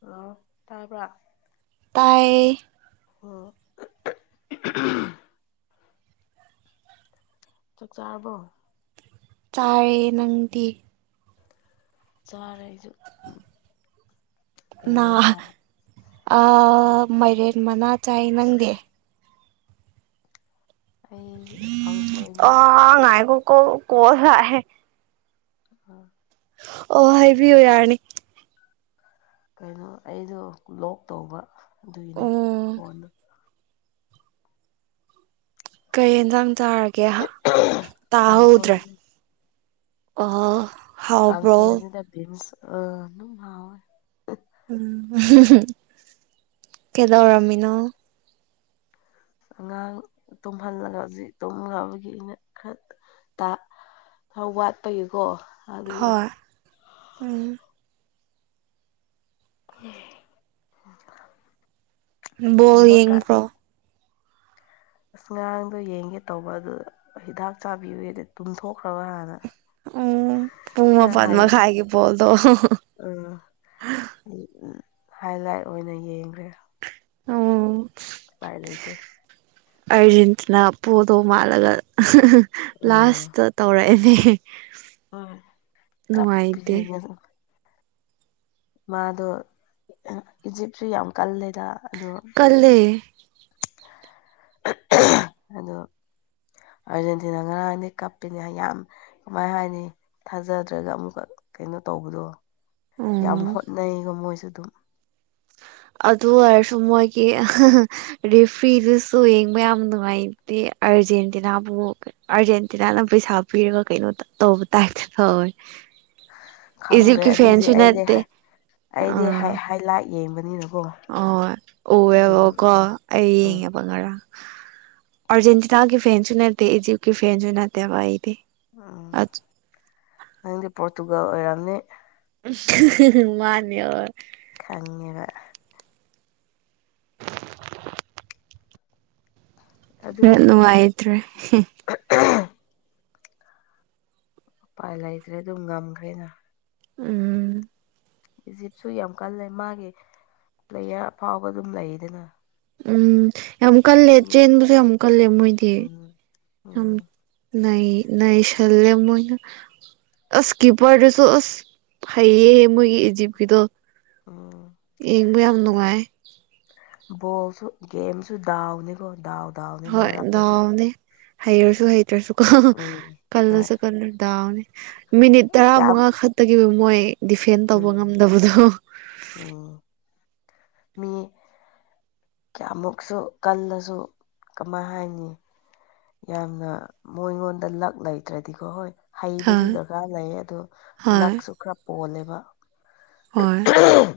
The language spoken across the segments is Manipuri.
ꯍꯜꯂꯣ ꯇꯥꯕ꯭ꯔꯥ ꯇꯥꯏꯌꯦ ꯎꯝ ꯆꯥꯛ ꯆꯥꯔꯕꯣ ꯆꯥꯔꯦ ꯅꯪꯗꯤ ꯆꯥꯔꯦ ꯑꯩꯁꯨ ꯎꯝ ꯅ ꯑꯥ ꯃꯥꯏꯔꯦꯟ ꯃꯅꯥ ꯆꯥꯏ ꯅꯪꯗꯤ ꯑꯩ ꯀꯥꯡꯁꯣꯏꯅꯤꯗ ꯃꯥ ꯉꯥꯏꯒꯣ ꯀꯣ ꯀꯣꯜꯂ ꯂꯥꯛꯑꯦꯍꯦ ꯑ ꯑꯣ ꯍꯥꯏꯕꯤꯌꯨ ꯌꯥꯔꯅꯤ ꯀꯩꯅꯣ ꯑꯩꯗꯣ ꯂꯣꯛ ꯇꯧꯕ ꯑꯗꯨꯏꯅꯦ ꯑꯣ ꯈꯣꯟꯗꯣ ꯀꯩ ꯌꯦꯟꯁꯥꯡ ꯆꯥꯔꯒꯦ ꯍꯥ ꯇꯥꯍꯧꯗ꯭ꯔꯦ ꯀꯥꯡꯁꯣꯏꯅꯦ ꯑꯣ ꯍꯣ ꯀꯥꯡꯁꯣꯏ ꯅꯠꯗ ꯕꯤꯟꯁ ꯑꯥ ꯑꯗꯨꯝ ꯍꯥꯎꯋꯦ ꯀꯩꯗꯧꯔꯝꯃꯤꯅꯣ ꯑꯉꯥꯡ ꯇꯨꯝꯍꯜꯂꯒ ꯍꯧꯖꯤꯛ ꯇꯨꯝꯈ꯭ꯔꯕꯒꯤ ꯑꯩꯅ ꯈꯔ ꯇ ꯊꯥꯎ ꯋꯥꯠꯄꯒꯤꯀꯣ ꯍꯣꯏ ꯎꯝ ꯕꯣꯜ ꯍꯟꯗꯛꯀꯥ ꯌꯦꯡꯕ꯭ꯔꯣ [unintelligible] ꯑꯁ ꯉꯔꯥꯡꯗꯣ ꯌꯦꯡꯒꯦ ꯇꯧꯕ ꯑꯗꯨ ꯍꯤꯗꯥꯛ ꯆꯥꯕꯤꯌꯣꯗ ꯇꯨꯝꯊꯣꯛꯈ꯭ꯔꯕ ꯍꯥꯟꯅ ꯎꯝ ꯄꯨꯡ ꯃꯄꯥꯟ ꯃꯈꯥꯏꯒꯤ ꯕꯣꯜꯗꯣ ꯎꯝ ꯍꯥꯏ ꯂꯥꯏꯠ ꯑꯣꯏꯅ ꯌꯦꯡꯈ꯭ꯔꯦ ꯑꯣ ꯎꯄꯥꯏ ꯂꯩꯇꯦ ꯑꯔꯖꯦꯇꯤꯅꯥ ꯄꯣꯗꯣ ꯃꯥꯜꯂꯒ ꯎꯝ ꯂꯥꯁꯇ ꯇꯧꯔꯛꯑꯦꯅꯦ ꯎꯝ ꯅꯨꯡꯉꯥꯏꯇꯦ ꯀꯞꯄꯁꯤꯗꯤ ꯑꯩꯅ ꯃꯥꯗꯣ ꯏꯖꯤꯞꯁꯨ ꯌꯥꯝ ꯀꯜꯂꯦꯗ ꯑꯗꯣ ꯀꯜꯂꯦ ꯑꯗꯣ ꯑꯥꯔꯖꯦꯟꯇꯤꯅꯥ ꯉꯔꯥꯡ ꯑꯅꯤ ꯀꯞꯄꯤꯅꯦ ꯌꯥꯝ ꯀꯃꯥꯏ ꯍꯥꯏꯅꯤ ꯊꯥꯖꯗ꯭ꯔꯒ ꯑꯃꯨꯛꯀ ꯀꯩꯅꯣ ꯇꯧꯕꯗꯣ ꯑꯗꯨ ꯎꯝ ꯍꯣꯠꯅꯩꯒꯣ ꯃꯣꯏꯁꯨ ꯑꯗꯨꯝ ꯑꯗꯨ ꯑꯣꯏꯔꯁꯨ ꯃꯣꯏꯒꯤ [unintelligible] ꯔꯦꯐ꯭ꯔꯤꯗꯨꯁꯨ ꯌꯦꯡꯕ ꯌꯥꯝ ꯅꯨꯡꯉꯥꯏꯇꯦ ꯑꯔꯖꯦꯟꯇꯤꯅꯥ ꯄꯣꯈ꯭ꯔꯦ ꯑꯥꯔꯖꯦꯟꯇꯤꯅꯥꯅ ꯄꯩꯁꯥ ꯄꯤꯔꯒ ꯀꯩꯅꯣ ꯇꯧꯕ ꯇꯥꯏꯞꯇ ꯇꯧꯋꯦ ꯈꯪꯗ꯭ꯔꯦ ꯏꯖꯤꯞꯀꯤ ꯑꯗꯨꯗꯤ ꯐꯦꯟꯁꯨ ꯑꯩꯗꯤ ꯅꯠꯇꯦ ꯍꯥꯏ ꯑꯩꯗꯤ ꯑꯥ ꯍꯥꯏ ꯍꯥꯏ ꯂꯥꯛ ꯌꯦꯡꯕꯅꯤꯅꯀꯣ ꯑꯣ ꯑꯗꯨꯝ ꯎꯋꯦꯕꯀꯣ ꯑꯩ ꯎꯝ ꯌꯦꯡꯉꯦ ꯉꯔꯥꯡ ꯑ꯭ꯔꯖꯦꯟꯇꯤꯅꯒꯤ ꯐꯦꯟꯁꯨ ꯅꯠꯇꯦ ꯏꯖꯤꯞꯀꯤ ꯐꯦꯟꯁꯨ ꯅꯠꯇꯦꯕ ꯑꯩꯗꯤ ꯎꯝ ꯅꯪꯗꯤ ꯄꯣꯔꯇꯨꯒꯜ ꯑꯣꯏꯔꯝꯅꯤ ꯍꯨ ꯍꯨꯝ ꯃꯥꯅꯦ ꯍꯣꯏ ꯈꯪꯉꯦꯕ ꯑꯗꯨ ꯅꯦꯠ ꯅꯨꯡꯉꯥꯏꯇ꯭ꯔꯦ [unintelligible] ꯎꯄꯥꯏ ꯂꯩꯇ꯭ꯔꯦ ꯑꯗꯨꯝ ꯉꯝꯈ꯭ꯔꯦꯅ ꯎꯝ ꯏꯖꯤꯞꯁꯨ ꯌꯥꯝ ꯀꯜꯂꯦ ꯃꯥꯒꯤ ꯄ꯭ꯂꯦꯌꯔ ꯑꯐꯥꯎꯕ ꯑꯗꯨꯝ ꯂꯩꯗꯅ ꯎꯝ ꯌꯥꯝ ꯀꯜꯂꯦ ꯃꯤ ꯆꯦꯟꯕꯁꯨ ꯌꯥꯝ ꯀꯜꯂꯦ ꯃꯣꯏꯗꯤ ꯎꯝ ꯌꯥꯝ ꯎꯝ ꯅꯩ ꯅꯩꯁꯜꯂꯦ ꯃꯣꯏꯅ ꯑꯁ ꯀꯤꯄ꯭ꯔꯗꯨꯁꯨ ꯑꯁ ꯍꯩꯌꯦ ꯃꯣꯏꯒꯤ ꯏꯖꯤꯞ ꯏꯖꯤꯞꯀꯤꯗꯣ ꯎꯝ ꯌꯦꯡꯕ ꯌꯥꯝ ꯅꯨꯡꯉꯥꯏ ꯕꯣꯜꯁꯨ ꯒꯦꯝꯁꯨ ꯗꯥꯎꯅꯤꯀꯣ ꯗꯥꯎ ꯗꯥꯎꯅꯤ ꯍꯣꯏ ꯃꯔꯛꯇꯗꯤ ꯗꯥꯎꯅꯦ ꯍꯩꯔꯁꯨ ꯍꯩꯇ꯭ꯔꯁꯨꯀꯣ ꯎꯝ ꯍꯣꯏ ꯀꯜꯂꯁꯨ ꯀꯜꯗꯔꯥꯁꯨ ꯗꯥꯎꯅꯦ ꯃꯤꯅꯤꯠ ꯇꯔꯥ ꯀꯌꯥꯝ ꯃꯉꯥ ꯈꯛꯇꯒꯤ ꯃꯣꯏ ꯗꯤꯐꯦꯟ ꯇꯧꯕ ꯎꯝ ꯉꯝꯗꯕꯗꯣ ꯎꯝ ꯃꯤ ꯀꯌꯥꯃꯨꯛꯁꯨ ꯀꯜꯂꯁꯨ ꯀꯃꯥꯏ ꯍꯥꯏꯅꯤ ꯌꯥꯝꯅ ꯃꯣꯏꯉꯣꯟꯗ ꯂꯛ ꯂꯩꯇ꯭ꯔꯗꯤꯀꯣ ꯍꯣꯏ ꯍꯥ ꯍꯩꯕꯖꯨ ꯗꯔꯀꯥꯔ ꯂꯩꯌꯦ ꯑꯗꯣ ꯍꯣꯏ ꯂꯛꯁꯨ ꯈꯔ ꯄꯣꯜꯂꯦꯕ ꯍꯣꯏ ꯑꯍꯝ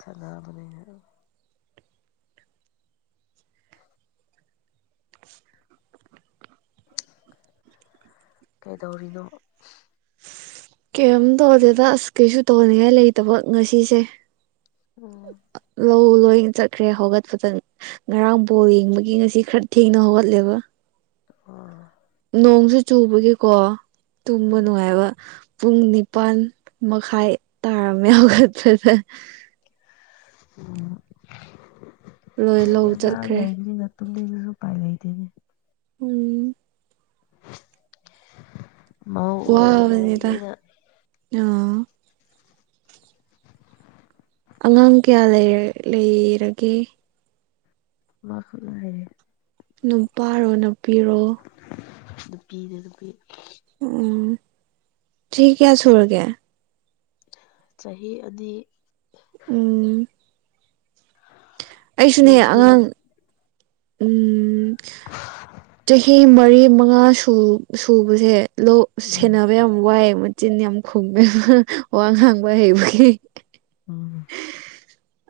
ꯁꯥꯟꯅꯕꯅꯦꯅ ꯀꯩꯗꯧꯔꯤꯅꯣ ꯀꯩꯝ ꯇꯧꯗꯦꯗ ꯑꯁ ꯀꯩꯁꯨ ꯇꯧꯅꯤꯡꯉꯥꯏ ꯂꯩꯇꯕ ꯉꯁꯤꯁꯦ ꯎꯝ ꯂꯧ ꯂꯣꯏꯅ ꯆꯠꯈ꯭ꯔꯦ ꯍꯧꯒꯠꯄꯗ ꯉꯔꯥꯡ ꯕꯣꯜ ꯌꯦꯡꯕꯒꯤ ꯉꯁꯤ ꯈꯔ ꯊꯦꯡꯅ ꯍꯧꯒꯠꯂꯦꯕ ꯑꯣ ꯅꯣꯡꯁꯨ ꯆꯨꯕꯒꯤꯀꯣ ꯇꯨꯝꯕ ꯅꯨꯡꯉꯥꯏꯕ ꯄꯨꯡ ꯅꯤꯄꯥꯟ ꯃꯈꯥꯏ ꯇꯥꯔꯝꯃꯦ ꯍꯧꯒꯠꯄꯗ ꯎꯗ ꯂꯣꯏ ꯁꯤꯗꯗꯤ ꯂꯧ ꯑꯉꯥꯡ ꯆꯠꯈ꯭ꯔꯦ ꯂꯩꯕꯅꯤꯅ ꯇꯨꯝꯅꯤꯡꯉꯁꯨ ꯎꯄꯥꯏ ꯂꯩꯇꯦꯅꯦ ꯎꯝ ꯃꯧ ꯋꯥꯕꯅꯤꯗ ꯑꯣꯏꯔꯨꯔꯕꯅꯤꯅ ꯑꯥ ꯑꯉꯥꯡ ꯀꯌꯥ ꯂꯩꯔꯂꯩꯔꯒꯦ ꯃꯥ ꯈꯛ ꯂꯩꯌꯦ ꯅꯨꯄꯥꯔꯣ ꯅꯨꯄꯤꯔꯣ ꯅꯨꯄꯤꯅꯦ ꯅꯨꯄꯤ ꯎꯝ ꯆꯍꯤ ꯀꯌꯥ ꯁꯨꯔꯒꯦ ꯆꯍꯤ ꯑꯅꯤ ꯎꯝ ꯑꯩꯁꯨꯅꯦ ꯒꯦꯞꯇꯨꯗ ꯑꯉꯥꯡ ꯎꯝ ꯆꯍꯤ ꯃ ꯃꯔꯤ ꯃꯉꯥ ꯁꯨ ꯁꯨꯕꯁꯦ ꯂꯧ ꯎꯝ ꯁꯦꯟꯅꯕ ꯌꯥꯝ ꯋꯥꯏꯌꯦꯕ ꯆꯤꯟ ꯌꯥꯝ ꯈꯨꯝꯃꯦ ꯋꯥ ꯉꯥꯡꯕ ꯍꯩꯕꯒꯤ ꯎꯝ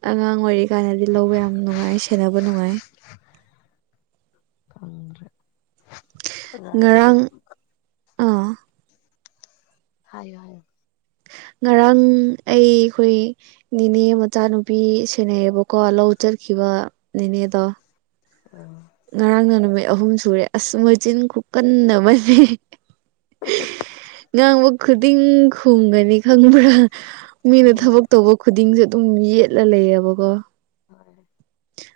ꯑꯉꯥꯡ ꯑꯣꯏꯔꯤ ꯀꯥꯟꯗꯗꯤ ꯂꯧꯕ ꯌꯥꯝ ꯅꯨꯡꯉꯥꯏ ꯁꯦꯟꯅꯕ ꯅꯨꯡꯉꯥꯏ ꯈꯪꯗ꯭ꯔꯦ [unintelligible] ꯉꯔꯥꯡ ꯑꯥ ꯍꯥꯏꯌꯨ ꯍꯥꯏꯌꯣ ꯉꯔꯥꯡ ꯑꯩ ꯑꯩꯈꯣꯏ ꯅꯦꯅꯦ ꯃꯆꯥꯅꯨꯄꯤ ꯁꯦꯟꯅꯩꯌꯦꯕꯀꯣ ꯂꯧ ꯆꯠꯈꯤꯕ ꯅꯦꯅꯦꯗꯣ ꯑꯥ ꯉꯔꯥꯡꯅ ꯅꯨꯃꯤꯠ ꯑꯍꯨꯝ ꯁꯨꯔꯦ ꯑꯁ ꯃꯆꯤꯟ ꯈꯨꯀꯟ ꯑꯃꯅꯦ ꯉꯥꯡꯕ ꯈꯨꯗꯤꯡ ꯈꯨꯝꯒꯅꯤ ꯈꯪꯕ꯭ꯔꯥ ꯃꯤꯅ ꯊꯕꯛ ꯇꯧꯕ ꯈꯨꯗꯤꯡꯁꯦ ꯑꯗꯨꯝ ꯌꯦꯠꯔ ꯂꯩꯌꯦꯕꯀꯣ ꯍꯣꯏ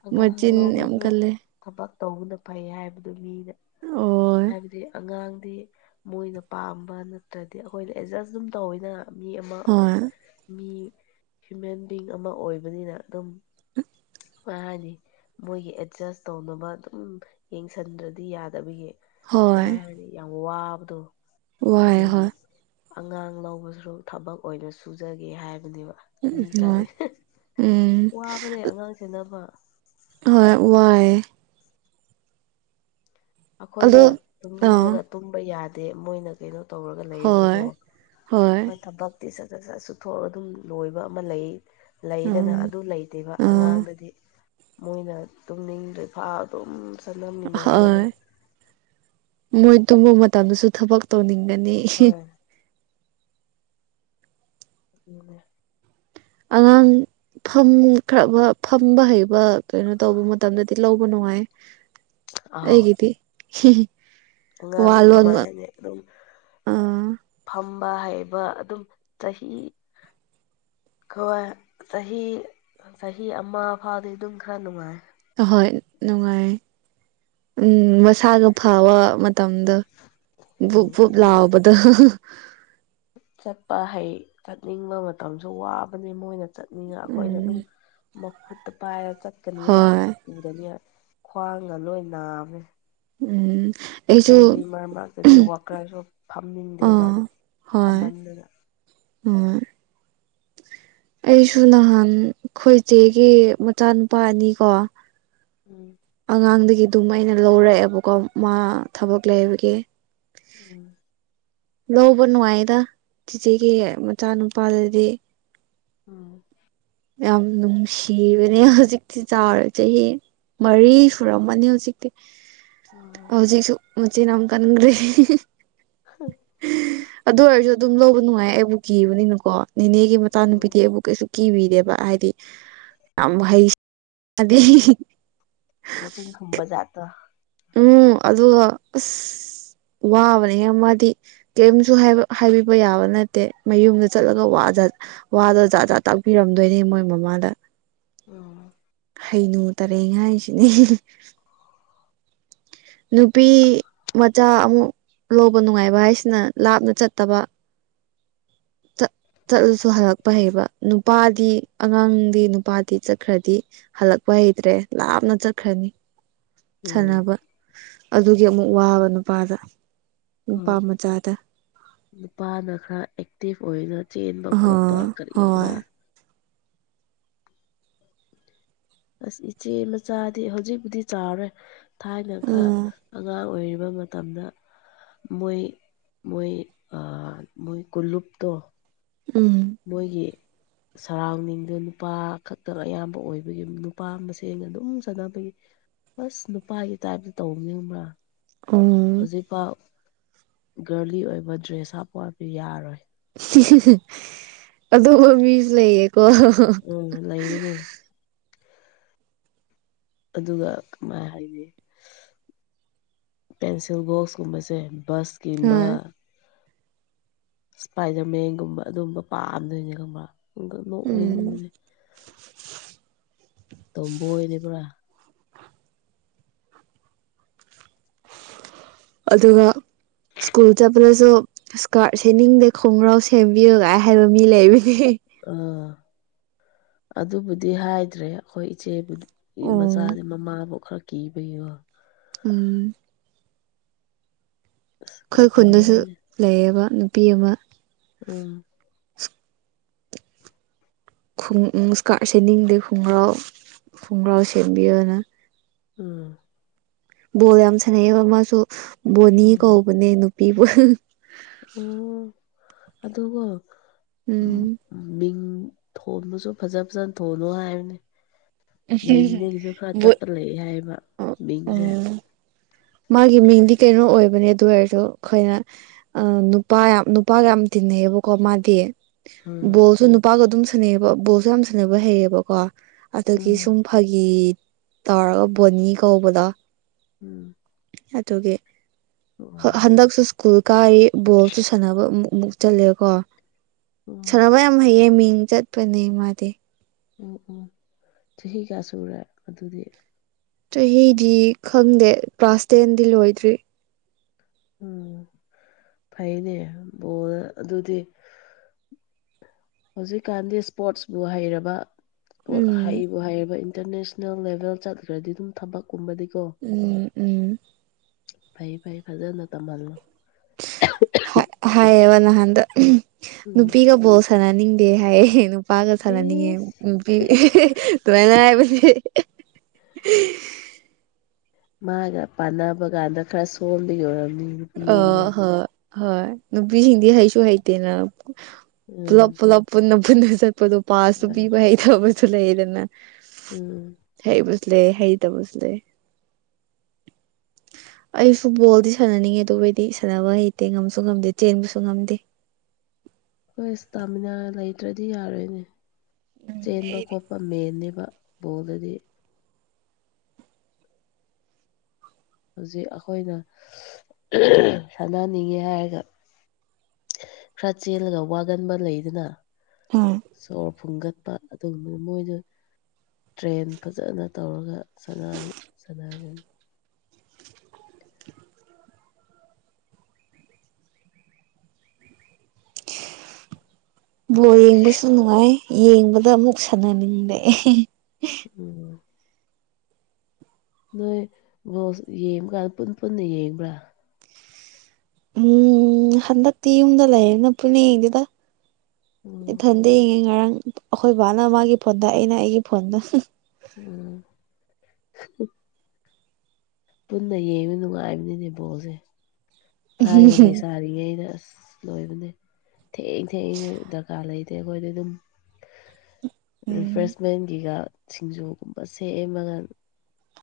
ꯑꯉꯥꯡ ꯃꯆꯤꯟ ꯌꯥꯝ ꯂꯧꯕꯁꯨ ꯀꯜꯂꯦ ꯊꯕꯛ ꯇꯧꯕꯅ ꯐꯩ ꯍꯥꯏꯕꯗꯨ ꯃꯤꯅ ꯑꯣꯏ ꯍꯥꯏꯕꯗꯤ ꯑꯉꯥꯡꯗꯤ ꯃꯣꯏꯅ ꯄꯥꯝꯕ ꯅꯠꯇ꯭ꯔꯗꯤ ꯑꯩꯈꯣꯏꯅ ꯑꯦꯗꯖꯁ ꯑꯗꯨꯝ ꯇꯧꯋꯦꯗꯅ ꯃꯤ ꯑꯃ ꯍꯣꯏ ꯃꯤ ꯍ꯭ꯌꯨꯃꯦꯟ ꯕꯤꯡ ꯑꯃ ꯑꯣꯏꯕꯅꯤꯅ ꯑꯗꯨꯝ ꯎꯝ [inaudible] ꯃꯥꯅꯤ ꯃꯣꯏꯒꯤ ꯑꯦꯠꯖꯁ ꯇꯧꯅꯕ ꯑꯗꯨꯝ ꯌꯦꯡꯁꯟꯗ꯭ꯔꯗꯤ ꯌꯥꯗꯕꯒꯤ ꯍꯣꯏ ꯀꯃꯥꯏꯅ ꯍꯥꯏꯅꯤ ꯌꯥꯝ ꯋꯥꯕꯗꯣ ꯋꯥꯏ ꯑꯗꯨꯒꯤ ꯍꯣꯏ ꯑꯉꯥꯡ ꯂꯧꯕꯁꯨ ꯊꯕꯛ ꯑꯣꯏꯅ ꯁꯨꯖꯒꯦ ꯍꯥꯏꯕꯅꯦꯕ ꯎꯝ ꯃꯤ ꯍꯣꯏ ꯈꯔꯗꯤ ꯎꯝ ꯋꯥꯕꯅꯦ ꯑꯉꯥꯡ ꯁꯦꯟꯅꯕ ꯍꯣꯏ ꯋꯥꯏꯌꯦ ꯑꯗꯣ ꯑꯩꯈꯣꯏꯅ ꯑꯥ ꯇꯨꯝꯅꯤꯡꯉꯒ ꯇꯨꯝꯕ ꯌꯥꯗꯦ ꯃꯣꯏꯅ ꯀꯩꯅꯣ ꯇꯧꯔꯒ ꯂꯩꯔꯗꯤꯀꯣ ꯍꯣꯏ ꯍꯣꯏ ꯊꯕꯛ ꯇꯤ ꯁꯠ ꯁꯠ ꯁꯠ ꯁꯨꯊꯣꯛꯑꯒ ꯑꯗꯨꯝ ꯂꯣꯏꯕ ꯑꯃ ꯂꯩ ꯂꯩꯗꯅ ꯎꯝ ꯑꯗꯨ ꯂꯩꯇꯦꯕ ꯎꯝ ꯑꯉꯥꯡꯗꯗꯤ ꯃꯣꯏꯅ ꯇꯨꯝꯅꯤꯡꯗꯔꯤꯐꯥꯎ ꯑꯗꯨꯝ ꯁꯥꯅꯃꯤꯟꯅꯔꯒ ꯑꯗꯨꯝ ꯍꯣꯏ ꯃꯣꯏ ꯇꯨꯝꯕ ꯃꯇꯝꯗꯁꯨ ꯊꯕꯛ ꯇꯧꯅꯤꯡꯒꯅꯤ ꯍꯣꯏ ꯑꯗꯨꯅꯦ ꯑꯉꯥꯡ [inaudible] ꯐꯝ ꯈ꯭ꯔꯕ ꯐꯝꯕ ꯍꯩꯕ ꯀꯩꯅꯣ ꯇꯧꯕ ꯃꯇꯝꯗꯗꯤ ꯂꯧꯕ ꯅꯨꯡꯉꯥꯏ ꯑꯥꯎ ꯑꯩꯒꯤꯗꯤ ꯑꯉꯥꯡ ꯋꯥ ꯀꯃꯥꯏ ꯂꯣꯟꯕ ꯍꯥꯏꯅꯤ ꯑꯗꯨꯝ ꯑꯥ ꯐꯝꯕ ꯍꯩꯕ ꯑꯗꯨꯝ ꯆꯍꯤ ꯍꯣꯏ ꯆꯍꯤ ꯆꯍꯤ ꯑꯃ ꯐꯥꯎꯗꯤ ꯑꯗꯨꯝ ꯈꯔ ꯅꯨꯡꯉꯥꯏ ꯑꯍꯣꯏ ꯅꯨꯡꯉꯥꯏ ꯎꯝ ꯃꯁꯥꯒ ꯐꯕ ꯃ ꯇꯝꯗꯣ ꯕꯨꯛ ꯎꯝ ꯕꯨꯛ ꯑꯗꯨꯒ ꯂꯥꯎꯕꯗꯣ ꯆꯠꯄ ꯍꯩ ꯆꯠꯅꯤꯡꯕ ꯃꯇꯝꯁꯨ ꯋꯥꯕꯅꯦ ꯃꯣꯏꯅ ꯆꯠꯅꯤꯡꯉ ꯑꯩꯈꯣꯏꯅ ꯑꯗꯨꯝ ꯎꯝ ꯃꯈꯨꯠꯇ ꯄꯥꯏꯔ ꯆꯠꯀꯅꯤꯅ ꯍꯣꯏ ꯑꯗꯒꯤ ꯈ꯭ꯋꯥꯡꯒ ꯂꯣꯏ ꯅꯥꯕꯨ ꯎꯝ ꯑꯩꯁꯨ ꯃꯣꯏꯗꯤ ꯃꯔꯛ ꯃꯔꯛꯇꯗꯤ ꯋꯥꯀꯔꯁꯨ ꯐꯝꯅꯤꯡꯗꯦꯕ ꯑꯥ ꯍꯣꯏ ꯐꯝꯃꯟꯗꯅ ꯎꯝ ꯑꯩꯁꯨ ꯅꯍꯥꯟ ꯑꯈꯣꯏ ꯆꯦꯒꯤ ꯃꯆꯥꯅꯨꯄꯥ ꯑꯅꯤꯀꯣ ꯎꯝ ꯑꯉꯥꯡꯗꯒꯤ ꯗꯨꯝ ꯑꯩꯅ ꯂꯧꯔꯛꯑꯦꯕꯀꯣ ꯃꯥ ꯊꯕꯛ ꯂꯩꯕꯒꯤ ꯎꯝ ꯂꯧꯕ ꯅꯨꯡꯉꯥꯏꯌꯦꯗ ꯆꯤꯆꯦꯒꯤ ꯃꯆꯥꯅꯨꯄꯥꯗꯗꯤ ꯑꯧ ꯌꯥꯝ ꯅꯨꯡꯁꯤꯕꯅꯦ ꯍꯧꯖꯤꯛꯇꯤ ꯆꯥꯎꯔꯦ ꯆꯍꯤ ꯃꯔꯤ ꯁꯨꯔꯝꯃꯅꯤ ꯍꯧꯖꯤꯛꯇꯤ ꯑꯥ ꯎꯝ ꯍꯧꯖꯤꯛꯁꯨ ꯃꯆꯤꯟ ꯌꯝ ꯀꯟꯒ꯭ꯔꯤ ꯑꯗꯨ ꯑꯣꯏꯔꯁꯨ ꯑꯗꯨꯝ ꯂꯧꯕ ꯅꯨꯡꯉꯥꯏꯌꯦ ꯑꯩꯕꯨ ꯀꯤꯕꯅꯤꯅꯀꯣ ꯅꯦꯅꯦꯒꯤ ꯎꯝ ꯃꯆꯥꯅꯨꯄꯤꯗꯤ ꯑꯩꯕꯨ ꯀꯩꯁꯨ ꯀꯤꯕꯤꯗꯦꯕ ꯍꯥꯏꯗꯤ ꯌꯥꯝ ꯍꯩ ꯑꯗꯤ ꯃꯆꯤꯟ ꯈꯨꯝꯕ ꯖꯥꯠꯇꯣ ꯎꯝ ꯑꯗꯨꯒ ꯑꯁ ꯋꯥꯕꯅꯤꯍꯦ ꯃꯥꯗꯤ ꯀꯩꯝꯁꯨ ꯍꯥꯏꯕ ꯍꯥꯏꯕꯤꯕ ꯌꯥꯕ ꯅꯠꯇꯦ ꯃꯌꯨꯝꯗ ꯆꯠꯂꯒ ꯋꯥꯖ ꯋꯥꯗꯣ ꯖꯥꯠ ꯖꯥꯠ ꯇꯥꯛꯄꯤꯔꯝꯗꯣꯏꯅꯦ ꯃꯣꯏ ꯃꯃꯥꯗ ꯑꯣ ꯍꯩꯅꯨ ꯇꯔꯦꯡ ꯍꯥꯏꯖꯤꯅꯦ ꯅꯨꯄꯤ ꯃꯆꯥ ꯑꯃꯨꯛ ꯂꯧꯕ ꯅꯨꯡꯉꯥꯏꯕ ꯍꯥꯏꯁꯤꯅ ꯂꯥꯞꯅ ꯆꯠꯇꯕ ꯆꯠꯂꯁꯨ ꯍꯜꯂꯛꯄ ꯍꯩꯕ ꯅꯨꯄꯥꯗꯤ ꯑꯉꯥꯡꯗꯤ ꯅꯨꯄꯥꯗꯤ ꯆꯠ ꯈꯔꯗꯤ ꯍꯜꯂꯛꯄ ꯍꯩꯇ꯭ꯔꯦ ꯂꯥꯞꯅ ꯆꯠꯈ꯭ꯔꯅꯤ ꯎꯝ ꯁꯥꯟꯅꯕ ꯑꯗꯨꯒꯤ ꯑꯃꯨꯛ ꯋꯥꯕ ꯅꯨꯄꯥꯗ ꯅꯨꯄꯥ ꯃꯆꯥꯗ ꯅꯨꯄꯥꯅ ꯈꯔ ꯑꯦꯛꯇꯤꯚ ꯑꯣꯏꯅ ꯆꯦꯟꯕ ꯑ ꯈꯣꯠꯄ ꯀꯔꯤ ꯀꯔꯥ ꯍꯣꯏ ꯑꯁ ꯏꯆꯦ ꯃꯆꯥꯗꯤ ꯍꯧꯖꯤꯛꯄꯨꯗꯤ ꯆꯥꯎꯔꯦ ꯊꯥꯏꯅ ꯈꯔ ꯎꯝ ꯑꯉꯥꯡ ꯑꯣꯏꯔꯤꯕ ꯃꯇꯝꯗ ꯃꯣꯏ ꯃꯣꯏ ꯑꯥ ꯃꯣꯏ ꯀꯨꯜꯂꯨꯨꯞꯇꯣ ꯎꯝ ꯃꯣꯏꯒꯤ ꯁꯔꯥꯎꯟꯗꯤꯡꯗ ꯅꯨꯄꯥ ꯈꯛꯇꯅ ꯑꯌꯥꯝꯕ ꯑꯣꯏꯕꯒꯤ ꯅꯨꯄꯥ ꯃꯁꯦꯟ ꯑꯗꯨꯝ ꯁꯥꯅꯕꯒꯤ ꯕꯁ ꯅꯨꯄꯥꯒꯤ ꯇꯥꯏꯞꯇ ꯇꯧꯅꯤꯡꯕ ꯎꯝ ꯍꯧꯖꯤꯛꯐꯥꯎ ꯒꯥꯔꯂꯤ ꯑꯣꯏꯕ ꯗ꯭ꯔꯦꯁ ꯍꯥꯞꯄꯣ ꯍꯥꯏꯕ ꯌꯥꯔꯣꯏ ꯑꯗꯨꯝꯕ ꯃꯤꯖꯨ ꯂꯩꯌꯦꯀꯣ ꯎꯝ ꯂꯩꯕꯅꯦ ꯑꯗꯨꯒ ꯀꯃꯥꯏ ꯍꯥꯏꯅꯤ ꯄꯦꯟꯁꯤꯜ ꯕꯣꯛꯁꯀꯨꯝꯕꯁꯦ ꯕꯁꯀꯤꯝꯕ ꯍꯣꯏ ꯏꯁꯄꯥꯏꯗꯔ ꯃꯦꯟꯒꯨꯝꯕ ꯑꯗꯨꯝꯕ ꯄꯥꯝꯗꯣꯏꯅꯦ ꯈꯪꯕ꯭ꯔ ꯑꯗꯨ ꯎꯝ ꯅꯣꯛꯅꯤꯡꯕꯅꯦ ꯇꯣꯝꯕꯣꯏꯅꯦꯕ꯭ꯔꯥ ꯑꯗꯨꯒ ꯁ꯭ꯀꯨꯜ ꯆꯠꯄꯗꯁꯨ ꯏꯁꯀꯥꯔꯠ ꯁꯦꯅꯤꯡꯗꯦ ꯈꯣꯡꯒ꯭ꯔꯥꯎ ꯁꯦꯝꯕꯤꯌꯨ ꯒꯥꯏ ꯍꯥꯏꯕ ꯃꯤ ꯂꯩꯕꯅꯤ ꯑꯥ ꯑꯗꯨꯕꯨꯗꯤ ꯍꯥꯏꯗ꯭ꯔꯦ ꯑꯩꯈꯣꯏ ꯏꯆꯦꯕꯨ ꯃꯤ ꯑꯣ ꯎꯝ ꯃꯆꯥꯗꯤ ꯃꯃꯥꯕꯨ ꯈꯔ ꯀꯤꯕꯒꯤꯒꯣ ꯎꯝ ꯑꯁ ꯈꯣꯏ ꯈꯨꯟꯗꯁꯨ ꯇꯣꯝꯕꯣꯏꯅꯦ ꯂꯩꯌꯦꯕ ꯅꯨꯄꯤ ꯑꯃ ꯎꯝ ꯈꯨꯡ ꯎꯝ ꯏꯁꯀ꯭ꯔꯠ ꯁꯦꯠꯅꯤꯡꯗꯦ ꯈꯨꯡꯒ꯭ꯔꯥꯎ ꯈꯣꯡꯒ꯭ꯔꯥꯎ ꯁꯦꯝꯕꯤꯌꯣꯅ ꯎꯝ ꯕꯣꯜ ꯌꯥꯝ ꯁꯥꯟꯅꯩꯌꯦꯕ ꯃꯥꯁꯨ ꯕꯣꯅꯤ ꯀꯧꯕꯅꯦ ꯅꯨꯄꯤꯕꯨ ꯑꯣ ꯑꯗꯨꯒꯣ ꯎꯝ ꯃꯤꯡ ꯊꯣꯟꯕꯁꯨ ꯐꯖ ꯐꯖꯅ ꯊꯣꯜꯂꯣ ꯍꯥꯏꯕꯅꯦ ꯃꯤꯡꯗꯒꯤꯁꯨ ꯈꯔ ꯕꯨꯠ ꯆꯠꯄ ꯂꯩ ꯍꯥꯏꯕ ꯑꯣ ꯃꯤꯡꯖꯦ ꯃꯥꯒꯤ ꯃꯤꯡꯗꯤ ꯀꯩꯅꯣ ꯑꯣꯏꯕꯅꯦ ꯑꯗꯨ ꯑꯣꯏꯔꯁꯨ ꯑꯩꯈꯣꯏꯅ ꯑꯥ ꯅꯨꯄꯥ ꯌꯥꯝ ꯅꯨꯄꯥꯒ ꯌꯥꯝ ꯇꯤꯟꯅꯩꯌꯦꯕꯀꯣ ꯃꯥꯗꯤ ꯎꯝ ꯕꯣꯜꯁꯨ ꯅꯨꯄꯥꯒ ꯑꯗꯨꯝ ꯁꯥꯟꯅꯩꯌꯦꯕ ꯕꯣꯜꯁꯨ ꯌꯥꯝ ꯁꯥꯟꯅꯕ ꯍꯩꯌꯦꯕꯀꯣ ꯑꯗꯨꯒꯤ ꯎꯝ ꯁꯨꯝ ꯐꯥꯒꯤ ꯇꯧꯔꯥ ꯕꯣꯅꯤ ꯀꯧꯕꯗꯣ ꯎꯝ ꯑꯗꯨꯒꯤ ꯍ ꯎꯝ ꯍꯟꯗꯛꯁꯨ ꯁ꯭ꯀꯨꯜ ꯀꯥꯏ ꯕꯣꯜꯁꯨ ꯁꯥꯟꯅꯕ ꯑꯃꯨꯛꯃꯨꯛ ꯆꯠꯂꯦꯀꯣ ꯎꯝ ꯁꯥꯟꯅꯕ ꯌꯥꯝ ꯍꯩꯌꯦ ꯃꯤꯡ ꯆꯠꯄꯅꯦ ꯃꯥꯗꯤ ꯎꯝ ꯎꯝ ꯆꯍꯤ ꯀꯌꯥ ꯁꯨꯔꯦ ꯑꯗꯨꯗꯤ ꯆꯍꯤꯗꯤ ꯈꯪꯗꯦ ꯀ꯭ꯂꯥꯁ ꯇꯦꯟꯗꯤ ꯂꯣꯏꯗ꯭ꯔꯤ ꯎꯝ ꯐꯩꯅꯦ ꯕꯣꯜ ꯑꯗꯨꯗꯤ ꯍꯧꯖꯤꯛꯀꯥꯟꯗꯤ ꯁ꯭ꯄꯣꯔꯠꯁꯕꯨ ꯍꯩꯔꯕ ꯎꯝ ꯍꯩꯕꯨ ꯍꯩꯔꯕ ꯏꯟꯇꯔꯅꯦꯁ ꯅꯦꯜ ꯂꯦꯚꯦꯜ ꯆꯠꯈ꯭ꯔꯗꯤ ꯑꯗꯨꯝ ꯊꯕꯛꯀꯨꯝꯕꯗꯤꯀꯣ ꯎꯝ ꯎꯝ ꯐꯩ ꯐꯩ ꯐꯖꯅ ꯇꯝꯍꯜꯂꯣ ꯍꯥꯏꯌꯦꯕ ꯅꯍꯥꯟꯗꯣ ꯎꯝ ꯅꯨꯄꯤꯒ ꯕꯣꯜ ꯁꯥꯟꯅꯅꯤꯡꯗꯦ ꯍꯥꯏꯌꯦ ꯅꯨ ꯄꯥꯒ ꯁꯥꯟꯅꯅꯤꯡꯉꯦ ꯏꯁ ꯅꯨꯄꯤ ꯗꯨꯃꯥꯏꯅ ꯍꯥꯏꯕ [unintelligible] [unintelligible] ꯃꯥꯒ ꯄꯥꯟꯅꯕ ꯀꯥꯟꯗ ꯈꯔ ꯁꯣꯟꯕꯒꯤ ꯑꯣꯏꯔꯝꯅꯤ ꯅꯨꯄꯤꯁꯤꯡꯅꯦ ꯑꯣ ꯍꯣ ꯍꯣꯏ ꯅꯨꯄꯤꯁꯤꯡꯗꯤ ꯍꯩꯁꯨ ꯍꯩꯇꯦꯅꯥ ꯎꯝ ꯄꯨꯂꯞ ꯄꯨꯂꯞ ꯄꯨꯟꯅ ꯄꯨꯟꯅ ꯆꯠꯄꯗꯣ ꯄꯥꯁꯁꯨ ꯍꯣꯏ ꯄꯤꯕ ꯍꯩꯇꯕꯁꯨ ꯂꯩꯌꯦꯗꯅ ꯎꯝ ꯍꯩꯕ [unintelligible] ꯂꯩ ꯍꯩꯇꯕꯁꯨ ꯂꯩ ꯑꯩꯁꯨ ꯕꯣꯜꯗꯤ ꯁꯥꯟꯅꯅꯤꯡꯉꯤ [unintelligible] ꯑꯩꯗꯤ ꯁꯥꯟꯅꯕ ꯍꯩꯇꯦ ꯉꯝꯁꯨ ꯉꯝꯗꯦ ꯆꯦꯟꯕꯁꯨ ꯉꯝꯗꯦ ꯍꯣꯏ ꯁ꯭ꯇꯥꯃꯤꯅꯥ ꯂꯩꯇ꯭ꯔꯗꯤ ꯌꯥꯔꯣꯏꯅꯦ ꯆꯦꯟꯕ ꯑꯩꯗꯤ ꯈꯣꯠ ꯄ ꯃꯦꯟꯅꯦꯕ ꯕꯣꯜꯗꯗꯤ ꯍꯧꯖꯤꯛ ꯑꯈꯣꯏꯅ ꯁꯥꯟꯅ ꯅꯤꯡꯉꯦ ꯍꯥꯏꯔꯒ ꯈꯔ ꯆꯦꯜꯂꯒ ꯋꯥꯒꯟꯕ ꯂꯩꯗꯅꯥ ꯎꯝ ꯁꯣꯔ ꯐꯨꯟꯒꯠꯄ [unintelligible] ꯃꯣꯏꯗ ꯇ꯭ꯔꯦꯟ ꯐꯖꯅ ꯇꯧꯔꯒ ꯁꯥꯅ [unintelligible] ꯁꯥꯅꯒꯅꯤ ꯕꯣꯜ ꯌꯦꯡꯕꯁꯨ ꯅꯨꯡꯉꯥꯏ ꯌꯦꯡꯕꯗ ꯑꯃꯨꯛ ꯁꯥꯟꯅꯅꯤꯡ [unintelligible] ꯎꯝ ꯅꯣꯏ ꯕꯣꯜꯁ ꯌꯦꯡꯕ ꯀꯥꯟ ꯄꯨꯟ ꯄꯨꯟꯅ ꯌꯦꯡꯕ꯭ꯔꯥ ꯎꯝ ꯍꯟꯗꯛꯇꯤ ꯌꯨꯝꯗ ꯂꯩꯌꯦꯅ ꯄꯨꯟꯅ ꯌꯦꯡꯗꯦꯗ ꯎꯝ ꯏꯊꯟ [unintelligible] ꯉꯔꯥꯡ ꯑꯩꯈꯣꯏ ꯕꯥꯅ ꯃꯥꯒꯤ ꯐꯣꯟꯗ ꯑꯩꯅ ꯑꯩꯒꯤ ꯐꯣꯟꯗ ꯎꯝ ꯄꯨꯟꯅ ꯌꯦꯡꯕ ꯅꯨꯡꯉꯥꯏꯕꯅꯤꯅꯦ ꯕꯣꯜꯖꯦ ꯊꯥꯏꯅ ꯂꯩꯁꯥꯔꯤ ꯉꯩꯗ ꯑꯁ ꯂꯣꯏꯕꯅꯦ ꯊꯦꯡ ꯊꯦꯡꯅ ꯗꯔꯀꯥꯔ ꯂꯩꯇꯦ ꯑꯈꯣꯏꯗꯤ ꯑꯗꯨꯝ ꯎꯝ ꯔꯤꯐ꯭ꯔꯦꯁꯃꯦꯟꯒꯤꯒ ꯁꯤꯡꯖꯨꯒꯨꯝꯕ ꯁꯦꯝꯃꯒ